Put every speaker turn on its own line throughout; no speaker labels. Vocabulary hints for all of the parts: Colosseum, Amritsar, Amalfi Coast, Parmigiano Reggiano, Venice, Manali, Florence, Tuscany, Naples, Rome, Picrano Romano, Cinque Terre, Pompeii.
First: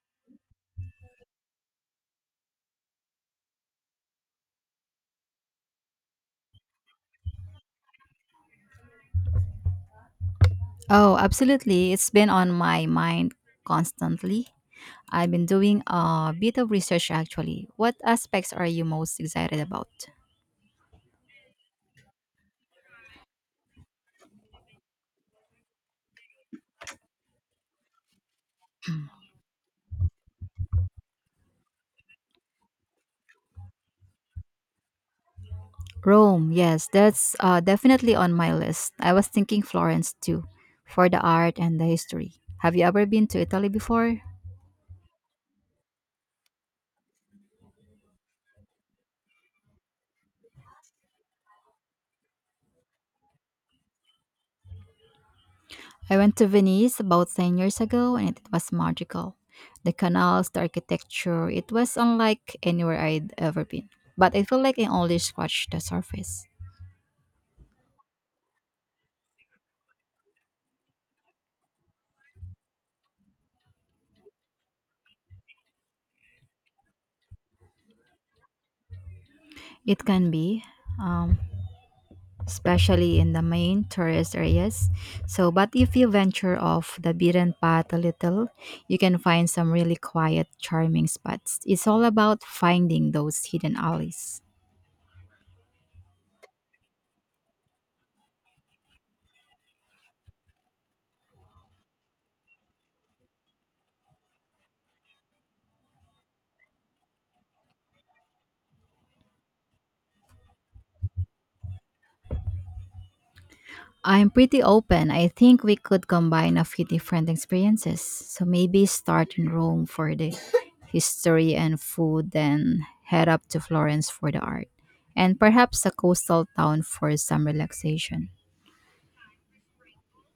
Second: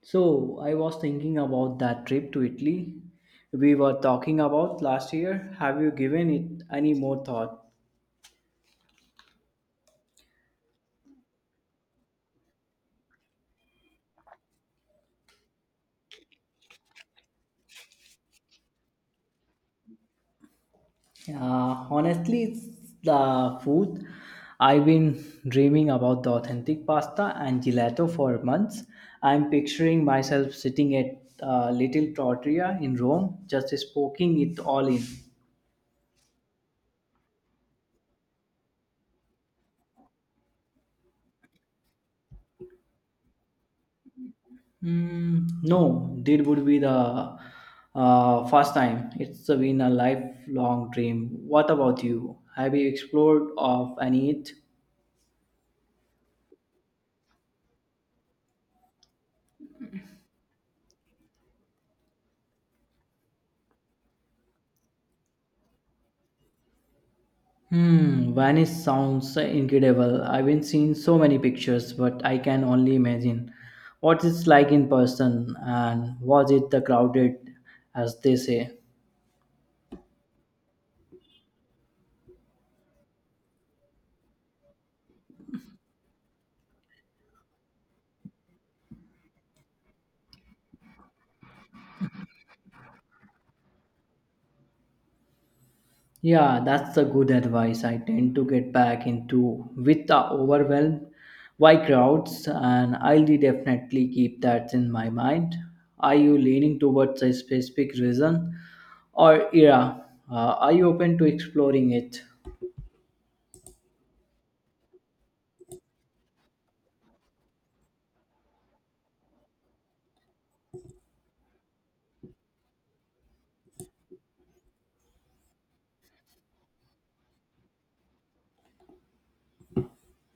So I was thinking about that trip to Italy we were talking about last year. Have you given it any more thought?
Oh, absolutely. It's been on my mind constantly. I've been doing a bit of research actually. What aspects are you most excited about?
Honestly, it's the food. I've been dreaming about the authentic pasta and gelato for months. I'm picturing myself sitting at a little trattoria in Rome, just soaking it all in.
Rome, yes, that's definitely on my list. I was thinking Florence too, for the art and the history. Have you ever been to Italy before?
Mm, no, that would be the first time. It's been a lifelong dream. What about you? Have you explored of any it?
I went to Venice about 10 years ago and it was magical. The canals, the architecture, it was unlike anywhere I'd ever been. But I feel like I only scratched the surface.
Hmm, Venice sounds incredible. I've been seeing so many pictures, but I can only imagine what it's like in person. And was it the crowded, as they say?
It can be, um, especially in the main tourist areas. So, but if you venture off the beaten path a little, you can find some really quiet, charming spots. It's all about finding those hidden alleys.
Yeah, that's a good advice. I tend to get back into with the overwhelmed by crowds, and I'll definitely keep that in my mind. Are you leaning towards a specific reason or era? Are you open to exploring it?
I'm pretty open. I think we could combine a few different experiences. So maybe start in Rome for the history and food, then head up to Florence for the art, and perhaps a coastal town for some relaxation.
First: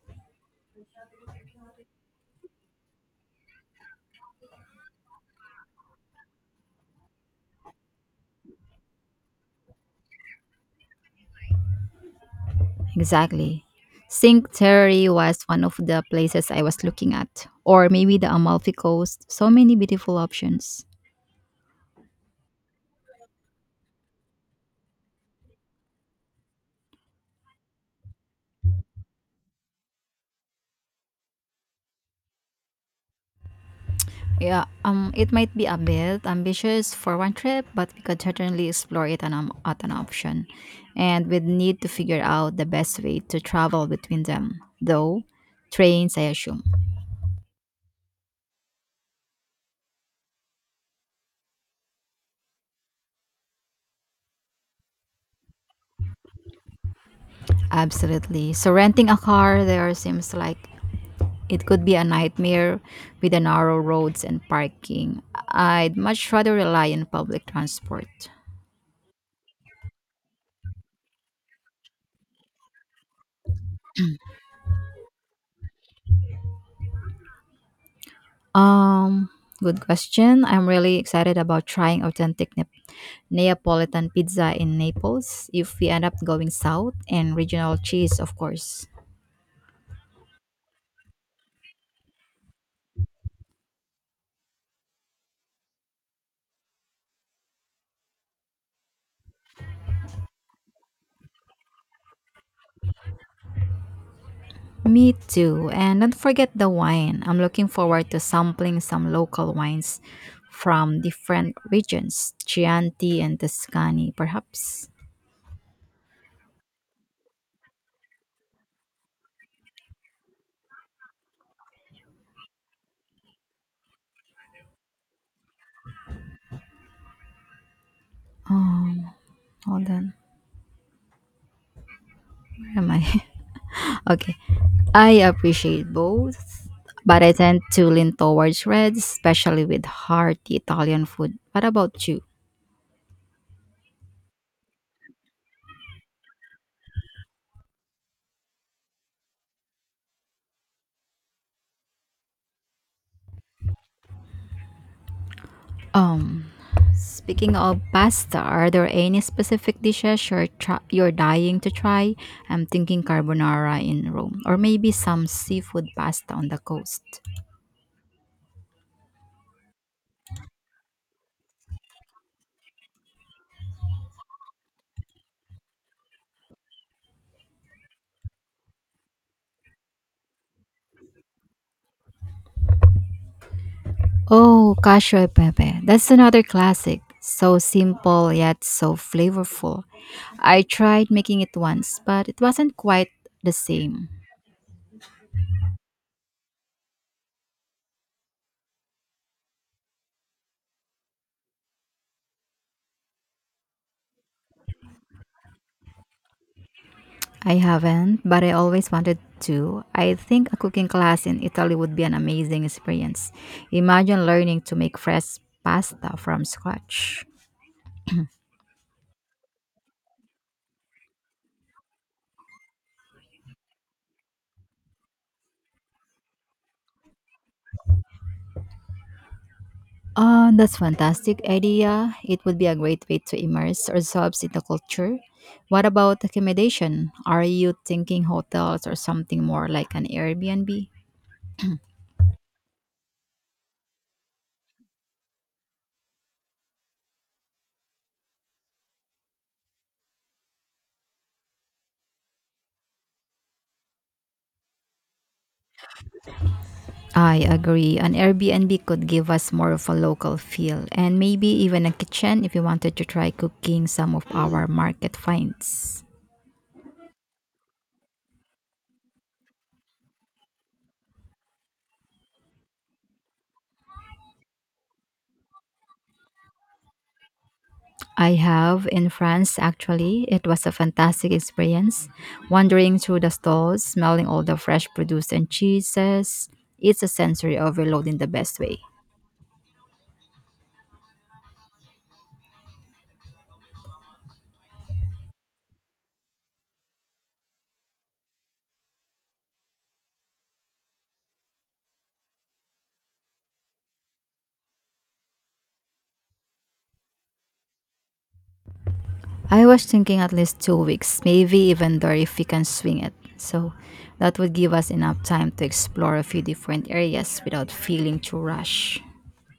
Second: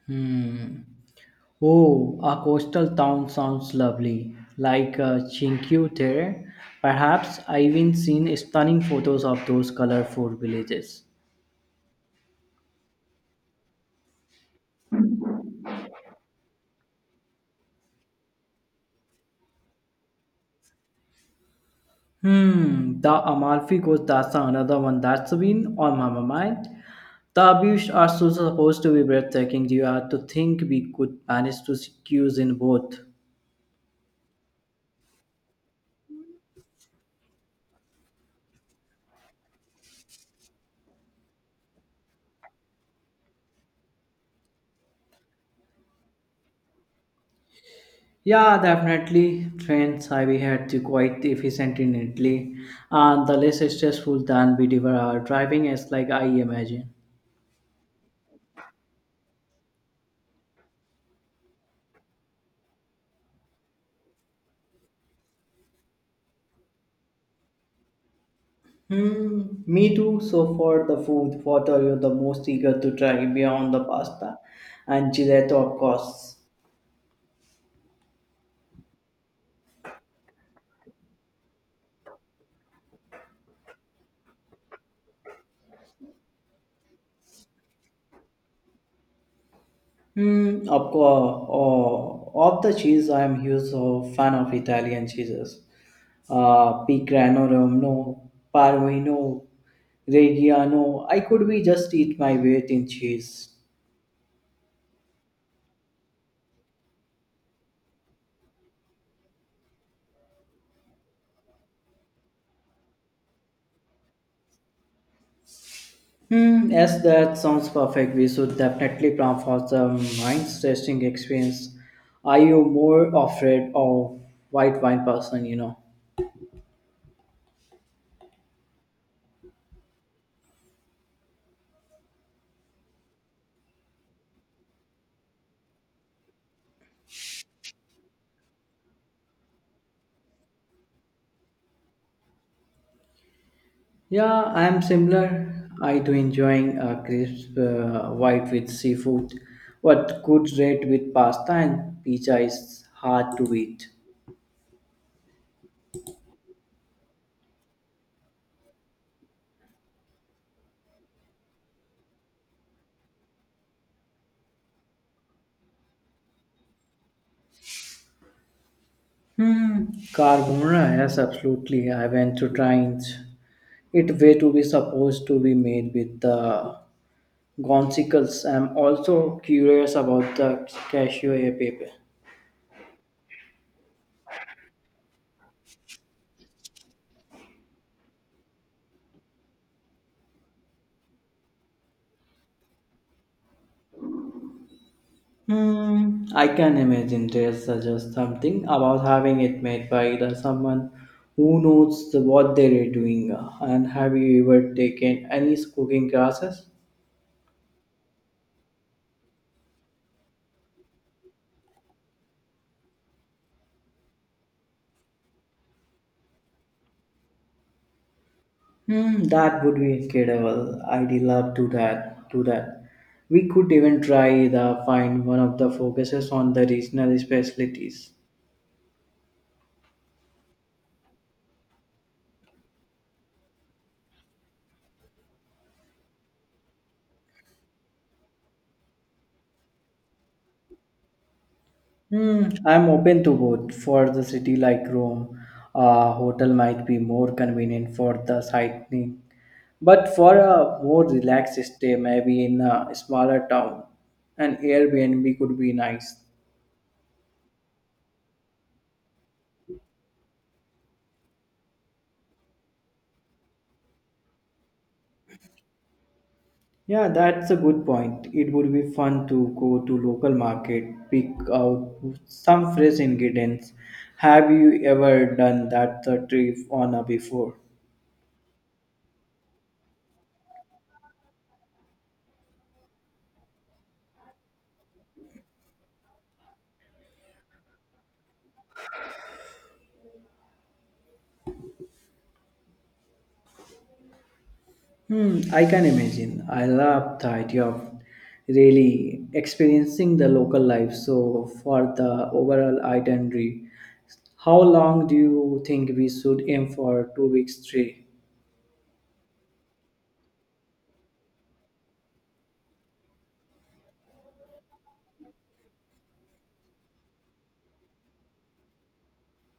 Hmm. Oh, a coastal town sounds lovely, like Cinque Terre. Perhaps I've even seen stunning photos of those colorful villages.
Exactly. Cinque Terre was one of the places I was looking at, or maybe the Amalfi Coast. So many beautiful options.
Hmm, the Amalfi Coast, that's another one that's been on my mind. The beaches are so supposed to be breathtaking. You have to think we could manage to squeeze in both.
Yeah, it might be a bit ambitious for one trip, but we could certainly explore it at an option, and we'd need to figure out the best way to travel between them, though. Trains, I assume.
Yeah, definitely. Trains I we had to quite efficient in Italy, and the less stressful than we were our driving is like I imagine.
Absolutely. So renting a car there seems like it could be a nightmare with the narrow roads and parking. I'd much rather rely on public transport.
Hmm, me too. So for the food, what are you the most eager to try beyond the pasta and gelato, of course?
Um, Good question. I'm really excited about trying authentic Neapolitan pizza in Naples if we end up going south and regional cheese, of course.
Hmm. Of the cheese, I am huge of fan of Italian cheeses. Picrano Romano, Parmigiano, Reggiano. I could be just eat my weight in cheese.
Me too. And don't forget the wine. I'm looking forward to sampling some local wines from different regions, Chianti and Tuscany, perhaps.
Hmm, yes, that sounds perfect. We should definitely plan for some mind-testing experience. Are you more afraid of white wine person, you know?
Um, Hold on. Where am I? Okay. I appreciate both, but I tend to lean towards red, especially with hearty Italian food. What about you?
Yeah, I am similar. I do enjoying crisp white with seafood, but good red with pasta and pizza is hard to beat.
Um, Speaking of pasta, are there any specific dishes you're dying to try? I'm thinking carbonara in Rome, or maybe some seafood pasta on the coast.
Hmm, carbonara, yes, absolutely. I went to trying it way to be supposed to be made with the gonzicles. I'm also curious about the cashew paper.
Oh, cacio e pepe. That's another classic. So simple yet so flavorful. I tried making it once, but it wasn't quite the same.
Hmm, I can imagine there's just something about having it made by the someone who knows the, what they're doing. And have you ever taken any cooking classes?
I haven't, but I always wanted to. I think a cooking class in Italy would be an amazing experience. Imagine learning to make fresh pasta from scratch.
Hmm, that would be incredible. I'd love to that. Do that. We could even try the find one of the focuses on the regional specialties.
Oh, that's fantastic idea. It would be a great way to immerse ourselves in the culture. What about accommodation? Are you thinking hotels or something more like an Airbnb?
Hmm, I'm open to both. For the city like Rome, a hotel might be more convenient for the sightseeing. But for a more relaxed stay, maybe in a smaller town, an Airbnb could be nice.
I agree. An Airbnb could give us more of a local feel and maybe even a kitchen if we wanted to try cooking some of our market finds.
Yeah, that's a good point. It would be fun to go to local market, pick out some fresh ingredients. Have you ever done that trip on a before?
I have in France actually. It was a fantastic experience wandering through the stalls, smelling all the fresh produce and cheeses. It's a sensory overload in the best way.
Hmm, I can imagine. I love the idea of really experiencing the local life. So for the overall itinerary, how long do you think we should aim for, 2 weeks, three?
I was thinking at least 2 weeks, maybe even there if we can swing it. So that would give us enough time to explore a few different areas without feeling too rushed.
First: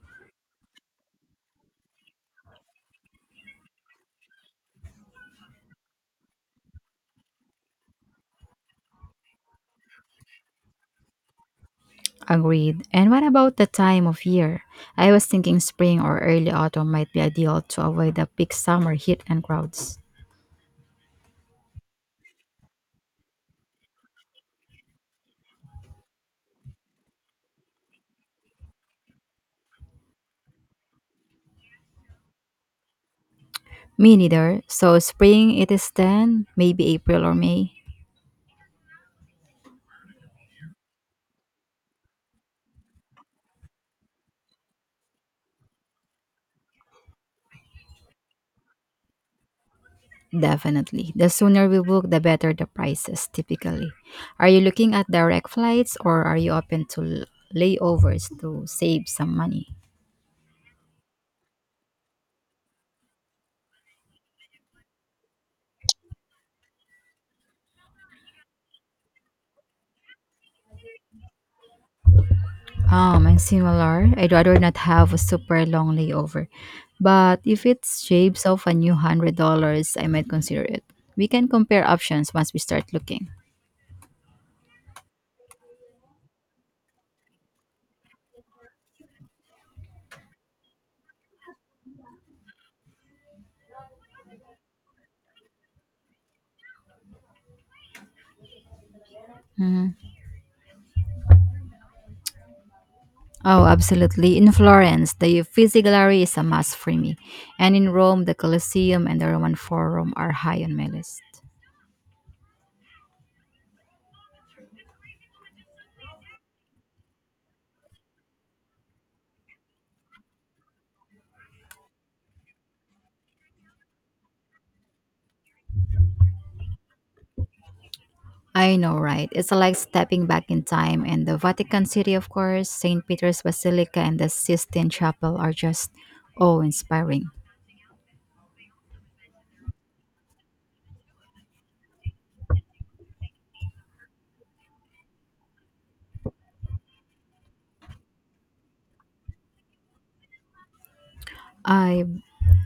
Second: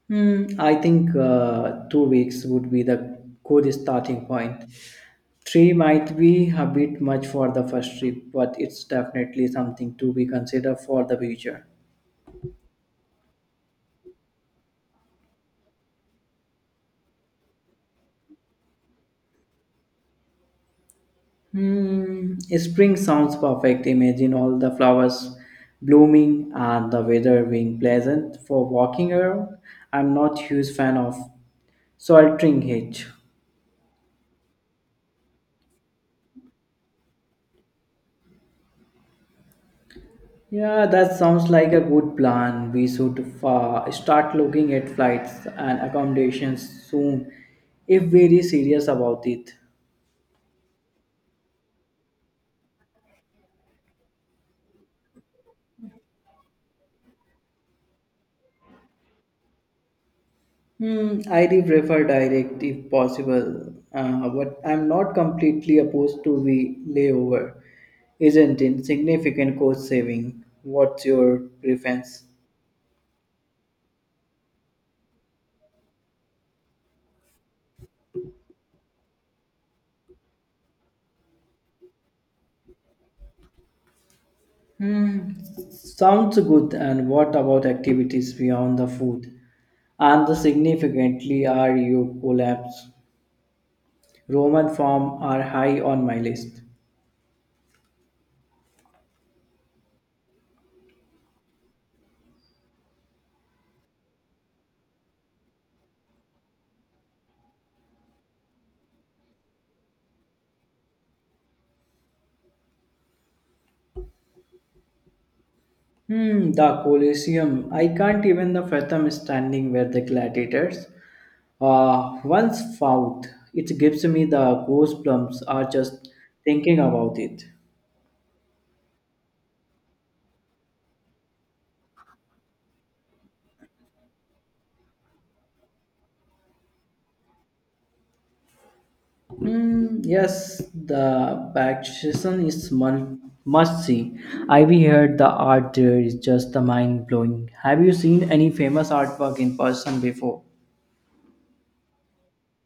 Hmm, I think 2 weeks would be the good starting point. Three might be a bit much for the first trip, but it's definitely something to be considered for the future.
Agreed. And what about the time of year? I was thinking spring or early autumn might be ideal to avoid the peak summer heat and crowds.
Hmm, spring sounds perfect. Imagine all the flowers blooming and the weather being pleasant for walking around. I'm not huge fan of sweltering heat.
Me neither. So spring it is then, maybe April or May.
Yeah, that sounds like a good plan. We should start looking at flights and accommodations soon if very serious about it.
Definitely. The sooner we book, the better the prices typically. Are you looking at direct flights or are you open to layovers to save some money?
Hmm, I do prefer direct if possible, but I'm not completely opposed to the layover. Isn't it significant cost saving? What's your preference?
Oh, mine similar. I'd rather not have a super long layover. But if it shapes off a new $100, I might consider it. We can compare options once we start looking.
Hmm, sounds good. And what about activities beyond the food? And the significantly are you collapse? Roman form are high on my list.
Oh, absolutely. In Florence, the Uffizi Gallery is a must for me. And in Rome, the Colosseum and the Roman Forum are high on my list.
Hmm, the Colosseum. I can't even the fathom standing where the gladiators once fought. It gives me the goosebumps are just thinking about it.
I know, right? It's like stepping back in time, and the Vatican City, of course, St. Peter's Basilica, and the Sistine Chapel are just awe inspiring.
Hmm, yes, the Baptism is must see. I've heard the art there is just the mind blowing. Have you seen any famous artwork in person before?
I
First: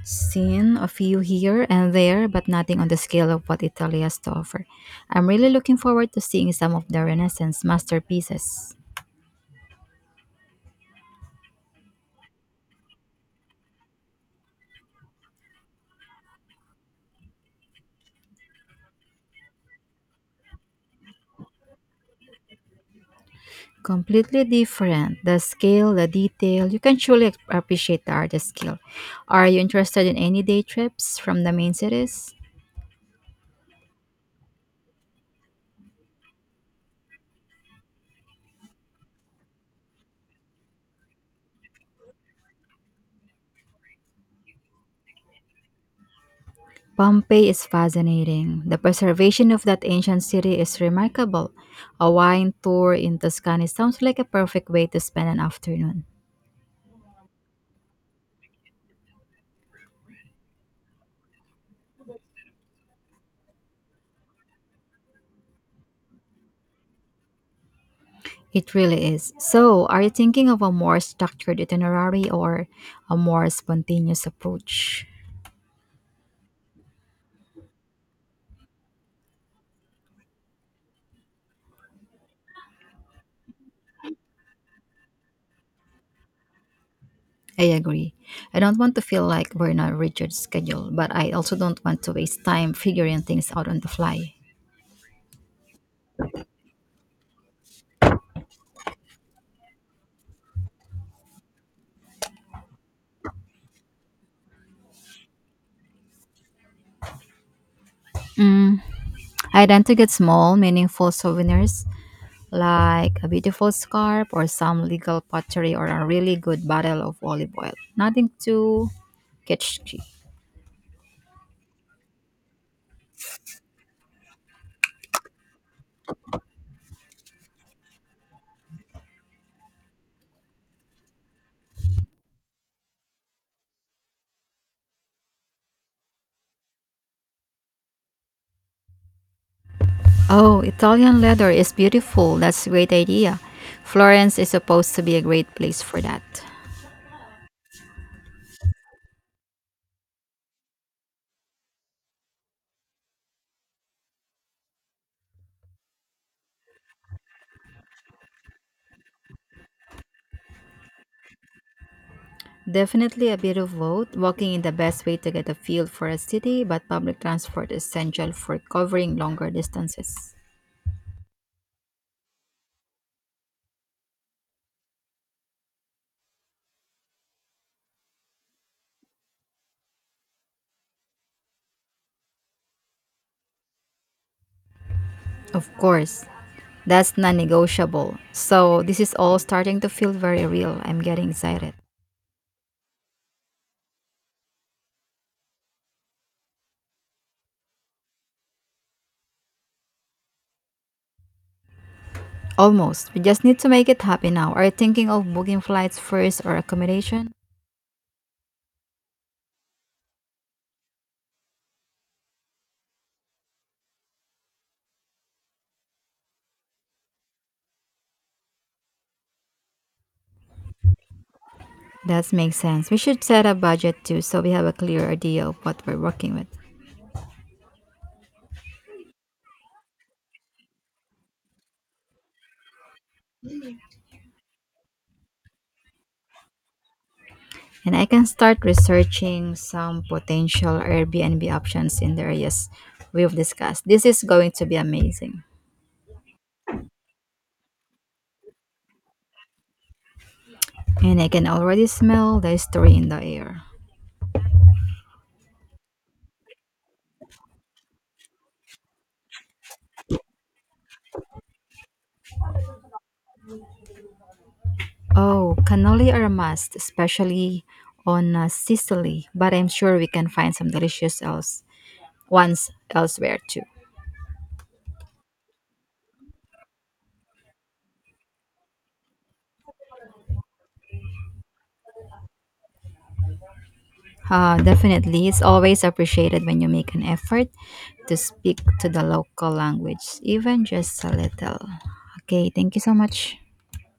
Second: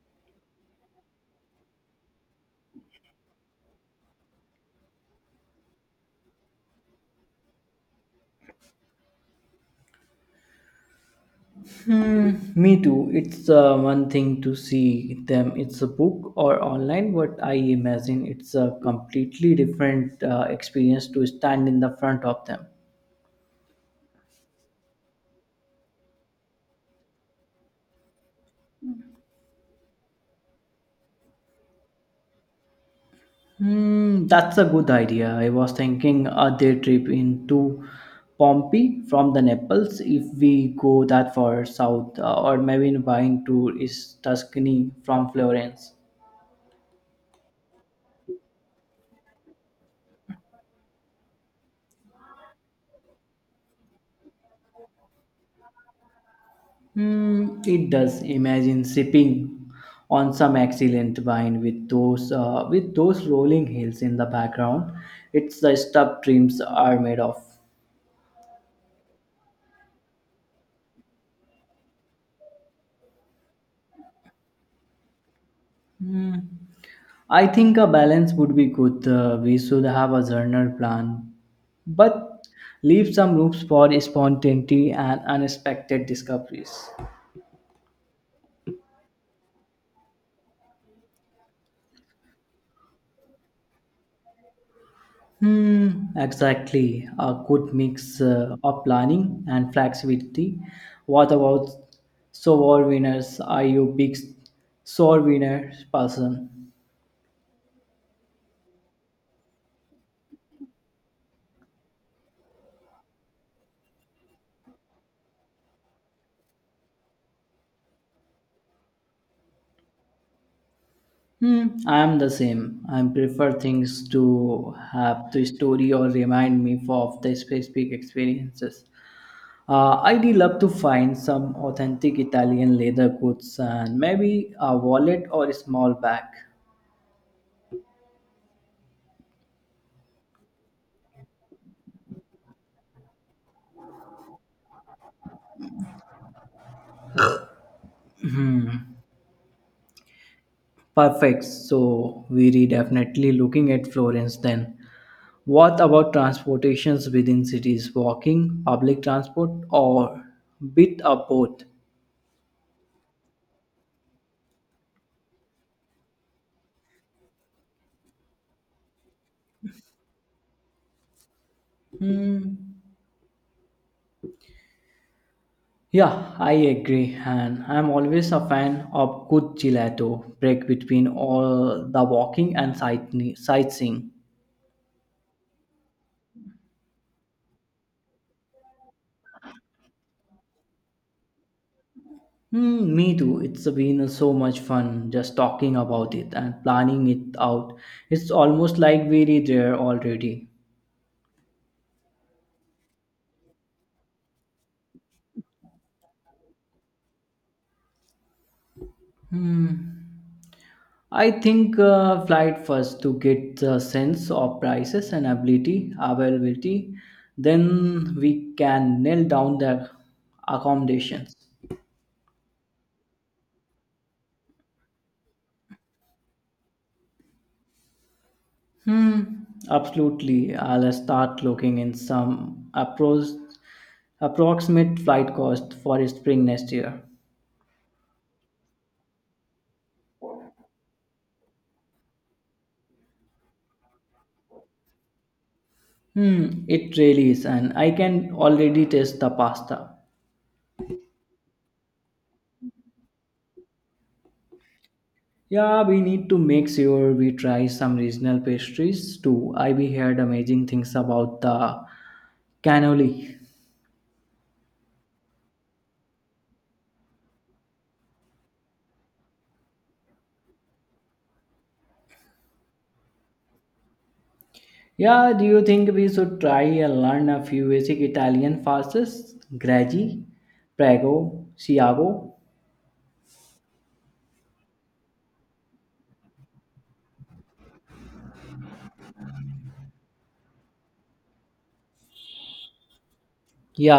seen a few here and there, but nothing on the scale of what Italy has to offer. I'm really looking forward to seeing some of the Renaissance masterpieces.
Mm, me too. It's one thing to see them. It's a book or online, but I imagine it's a completely different experience to stand in the front of them.
Completely different. The scale, the detail, you can truly appreciate the artist's skill. Are you interested in any day trips from the main cities?
Hmm, that's a good idea. I was thinking a day trip into Pompeii from the Naples if we go that far south, or maybe buying to is Tuscany from Florence.
Pompeii is fascinating. The preservation of that ancient city is remarkable. A wine tour in Tuscany sounds like a perfect way to spend an afternoon.
Hmm, it does. Imagine sipping on some excellent wine with those rolling hills in the background. It's the stuff dreams are made of.
It really is. So, are you thinking of a more structured itinerary or a more spontaneous approach?
I think a balance would be good. We should have a journal plan, but leave some room for spontaneity and unexpected discoveries.
I agree. I don't want to feel like we're in a rigid schedule, but I also don't want to waste time figuring things out on the fly.
Hmm, exactly. A good mix of planning and flexibility. What about sore winners? Are you big sore winner person?
I tend to get small, meaningful souvenirs like a beautiful scarf or some legal pottery or a really good bottle of olive oil. Nothing too kitschy.
Hmm, I am the same. I prefer things to have the story or remind me of the specific experiences. I'd love to find some authentic Italian leather goods and maybe a wallet or a small bag.
Oh, Italian leather is beautiful. That's a great idea. Florence is supposed to be a great place for that.
Perfect. So we are definitely looking at Florence then. What about transportations within cities? Walking, public transport, or bit of both?
Definitely a bit of both, walking is the best way to get a feel for a city, but public transport is essential for covering longer distances.
Hmm. Yeah, I agree, and I'm always a fan of good gelato break between all the walking and sightseeing.
Of course, that's non negotiable. So, this is all starting to feel very real. I'm getting excited.
Hmm, me too. It's been so much fun just talking about it and planning it out. It's almost like we're there already.
Almost. We just need to make it happen now. Are you thinking of booking flights first or accommodation?
Hmm. I think flight first to get the sense of prices and ability availability. Then we can nail down the accommodations.
That makes sense. We should set a budget too so we have a clear idea of what we're working with.
Hmm, absolutely. I'll start looking in some approximate flight cost for spring next year.
And I can start researching some potential Airbnb options in the areas we've discussed. This is going to be amazing.
Hmm, it really is, and I can already taste the pasta.
And I can already smell the history in the air.
Yeah, we need to make sure we try some regional pastries too. I we heard amazing things about the cannoli.
Oh, cannoli are a must, especially on Sicily, but I'm sure we can find some delicious else ones elsewhere too.
Yeah, do you think we should try and learn a few basic Italian pastas? Graggi, Prego, Siago?
Definitely, it's always appreciated when you make an effort to speak to the local language, even just a little. Okay, thank you so much.
Yeah,